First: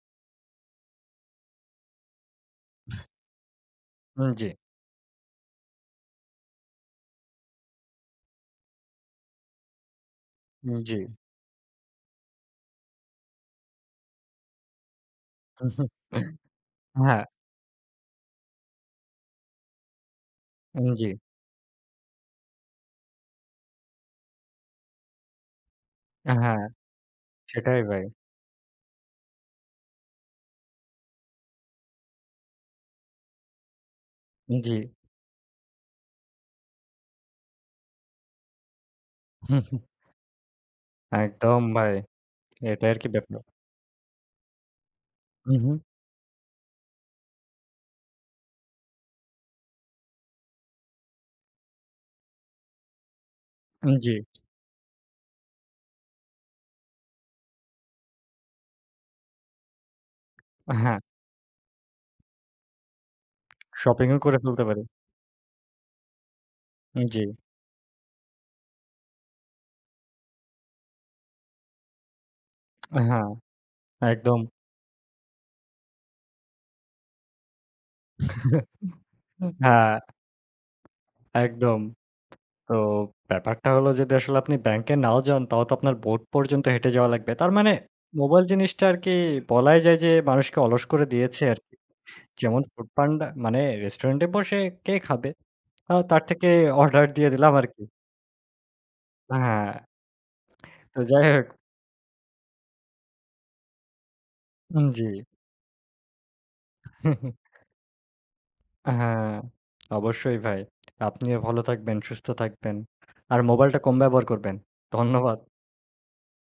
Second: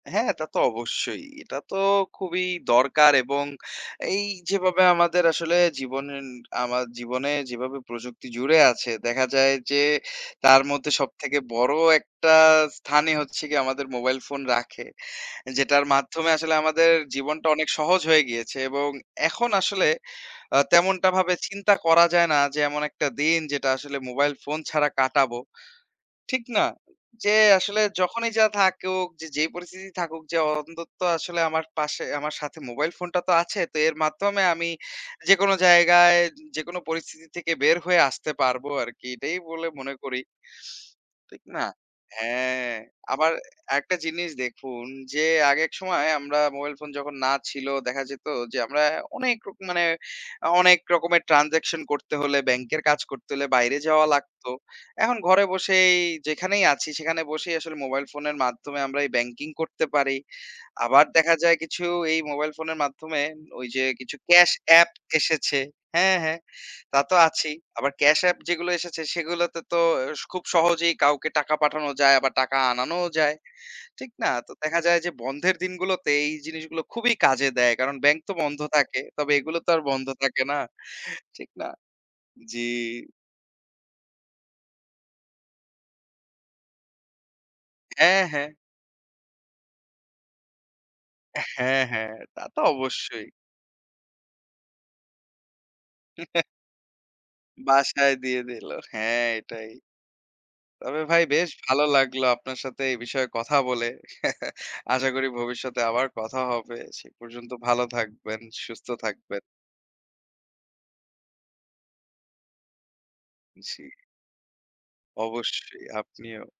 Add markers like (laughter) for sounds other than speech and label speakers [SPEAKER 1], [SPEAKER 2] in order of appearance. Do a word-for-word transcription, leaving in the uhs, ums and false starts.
[SPEAKER 1] হ্যাঁ, তা তো অবশ্যই এটা তো খুবই দরকার এবং এই
[SPEAKER 2] উম জি।
[SPEAKER 1] যেভাবে আমাদের আসলে জীবনেন আমা জীবনে যেভাবে প্রযুক্তি জুড়ে আছে দেখা যায় যে তার
[SPEAKER 2] হুম,
[SPEAKER 1] মধ্যে
[SPEAKER 2] জি।
[SPEAKER 1] সবথেকে বড় একটা স্থানই হচ্ছে গিয়ে আমাদের মোবাইল ফোন রাখে। যেটার মাধ্যমে
[SPEAKER 2] (chuckles)
[SPEAKER 1] আসলে আমাদের
[SPEAKER 2] হ্যাঁ।
[SPEAKER 1] জীবনটা অনেক সহজ হয়ে গিয়েছে, এবং এখন আসলে আ
[SPEAKER 2] উম
[SPEAKER 1] তেমনটা
[SPEAKER 2] জি।
[SPEAKER 1] ভাবে চিন্তা করা যায় না যে এমন একটা দিন যেটা আসলে মোবাইল ফোন ছাড়া কাটাবো। ঠিক
[SPEAKER 2] হ্যাঁ,
[SPEAKER 1] না? যে
[SPEAKER 2] সেটাই
[SPEAKER 1] আসলে
[SPEAKER 2] ভাই।
[SPEAKER 1] যখনই যা থাকুক যে, যেই পরিস্থিতি থাকুক, যে অন্তত্ব আসলে আমার পাশে আমার সাথে মোবাইল ফোনটা তো আছে তো এর মাধ্যমে
[SPEAKER 2] উম
[SPEAKER 1] আমি
[SPEAKER 2] জি।
[SPEAKER 1] যেকোনো জায়গায় যেকোন পরিস্থিতি থেকে বের হয়ে আসতে পারবো আরকি। এটাই বলে
[SPEAKER 2] (chuckles)
[SPEAKER 1] মনে করি। ঠিক
[SPEAKER 2] একদম
[SPEAKER 1] না?
[SPEAKER 2] ভাই,
[SPEAKER 1] হ্যাঁ,
[SPEAKER 2] এটাই আর কি
[SPEAKER 1] আবার এ
[SPEAKER 2] ব্যাপার।
[SPEAKER 1] একটা জিনিস দেখুন, যে
[SPEAKER 2] হু,
[SPEAKER 1] আগে এক
[SPEAKER 2] হু।
[SPEAKER 1] সময় আমরা মোবাইল ফোন যখন না ছিল দেখা যেত যে আমরা অনেক রকম মানে অনেক রকমের ট্রান্সেকশন করতে হলে ব্যাংকের কাজ করতে হলে বাইরে
[SPEAKER 2] উম
[SPEAKER 1] যাওয়া
[SPEAKER 2] জি।
[SPEAKER 1] লাগতো। এখন ঘরে বসেই যেখানেই আছি, সেখানে বসেই আসলে মোবাইল ফোনের মাধ্যমে আমরা এই ব্যাংকিং করতে পারি।
[SPEAKER 2] হ্যাঁ।
[SPEAKER 1] আবার দেখা যায় কিছু এই মোবাইল ফোনের মাধ্যমে ওই যে
[SPEAKER 2] শপিং
[SPEAKER 1] কিছু
[SPEAKER 2] ও করে
[SPEAKER 1] ক্যাশ
[SPEAKER 2] ফেলতে পারে।
[SPEAKER 1] এ্যাপ এসেছে হ্যাঁ, হ্যাঁ তা
[SPEAKER 2] উম
[SPEAKER 1] তো
[SPEAKER 2] জি।
[SPEAKER 1] আছেই। আবার ক্যাশ এ্যাপ যেগুলো এসেছে সেগুলো তো, তো অ্যা খুব সহজেই কাউকে টাকা পাঠানো যায় আবার টাকা
[SPEAKER 2] আ
[SPEAKER 1] আনানোও
[SPEAKER 2] হ্যাঁ,
[SPEAKER 1] যায়। ঠিক না?
[SPEAKER 2] একদম।
[SPEAKER 1] তো দেখা যায় যে বন্ধের দিনগুলোতে এই জিনিসগুলো খুবই কাজে দেয়। কারণ ব্যাংক তো বন্ধ থাকে।
[SPEAKER 2] (chuckles)
[SPEAKER 1] তবে এগুলো তো আর
[SPEAKER 2] হ্যাঁ।
[SPEAKER 1] বন্ধ থাকে না ঠিক না?
[SPEAKER 2] একদম।
[SPEAKER 1] জি।
[SPEAKER 2] তো ব্যাপারটা হল যদি আসলে আপনি ব্যাংকে নাও যান, তাহলেও তো আপনার বোট পর্যন্ত হেঁটে যাওয়া লাগবে। তার মানে
[SPEAKER 1] হ্যাঁ,
[SPEAKER 2] মোবাইল
[SPEAKER 1] হ্যাঁ।
[SPEAKER 2] জিনিসটা আরকি বলাই যায় যে মানুষকে অলস করে দিয়েছে আরকি।
[SPEAKER 1] হ্যাঁ, হ্যাঁ তা তো
[SPEAKER 2] যেমন ফুড পান্ডা,
[SPEAKER 1] অবশ্যই।
[SPEAKER 2] মানে রেস্টুরেন্টে বসে কে খাবে? তাও তার
[SPEAKER 1] (chuckles)
[SPEAKER 2] থেকে অর্ডার দিয়ে দিলাম আরকি।
[SPEAKER 1] বাসায় দিয়ে দিল। হ্যাঁ,
[SPEAKER 2] হ্যাঁ,
[SPEAKER 1] এটাই।
[SPEAKER 2] তো
[SPEAKER 1] তবে ভাই
[SPEAKER 2] যাই হোক।
[SPEAKER 1] বেশ ভালো লাগলো আপনার সাথে এই বিষয়ে কথা বলে। (chuckles)
[SPEAKER 2] উম
[SPEAKER 1] আশা
[SPEAKER 2] জি।
[SPEAKER 1] করি ভবিষ্যতে আবার কথা হবে। সে
[SPEAKER 2] (chuckles)
[SPEAKER 1] পর্যন্ত ভালো থাকবেন, সুস্থ
[SPEAKER 2] (smacks lips) হ্যাঁ,
[SPEAKER 1] থাকবেন।
[SPEAKER 2] অবশ্যই ভাই। আপনিও ভালো থাকবেন, সুস্থ থাকবেন। আর মোবাইলটা
[SPEAKER 1] জি।
[SPEAKER 2] কম ব্যবহার করবেন। ধন্যবাদ।
[SPEAKER 1] অবশ্যই আপনিও।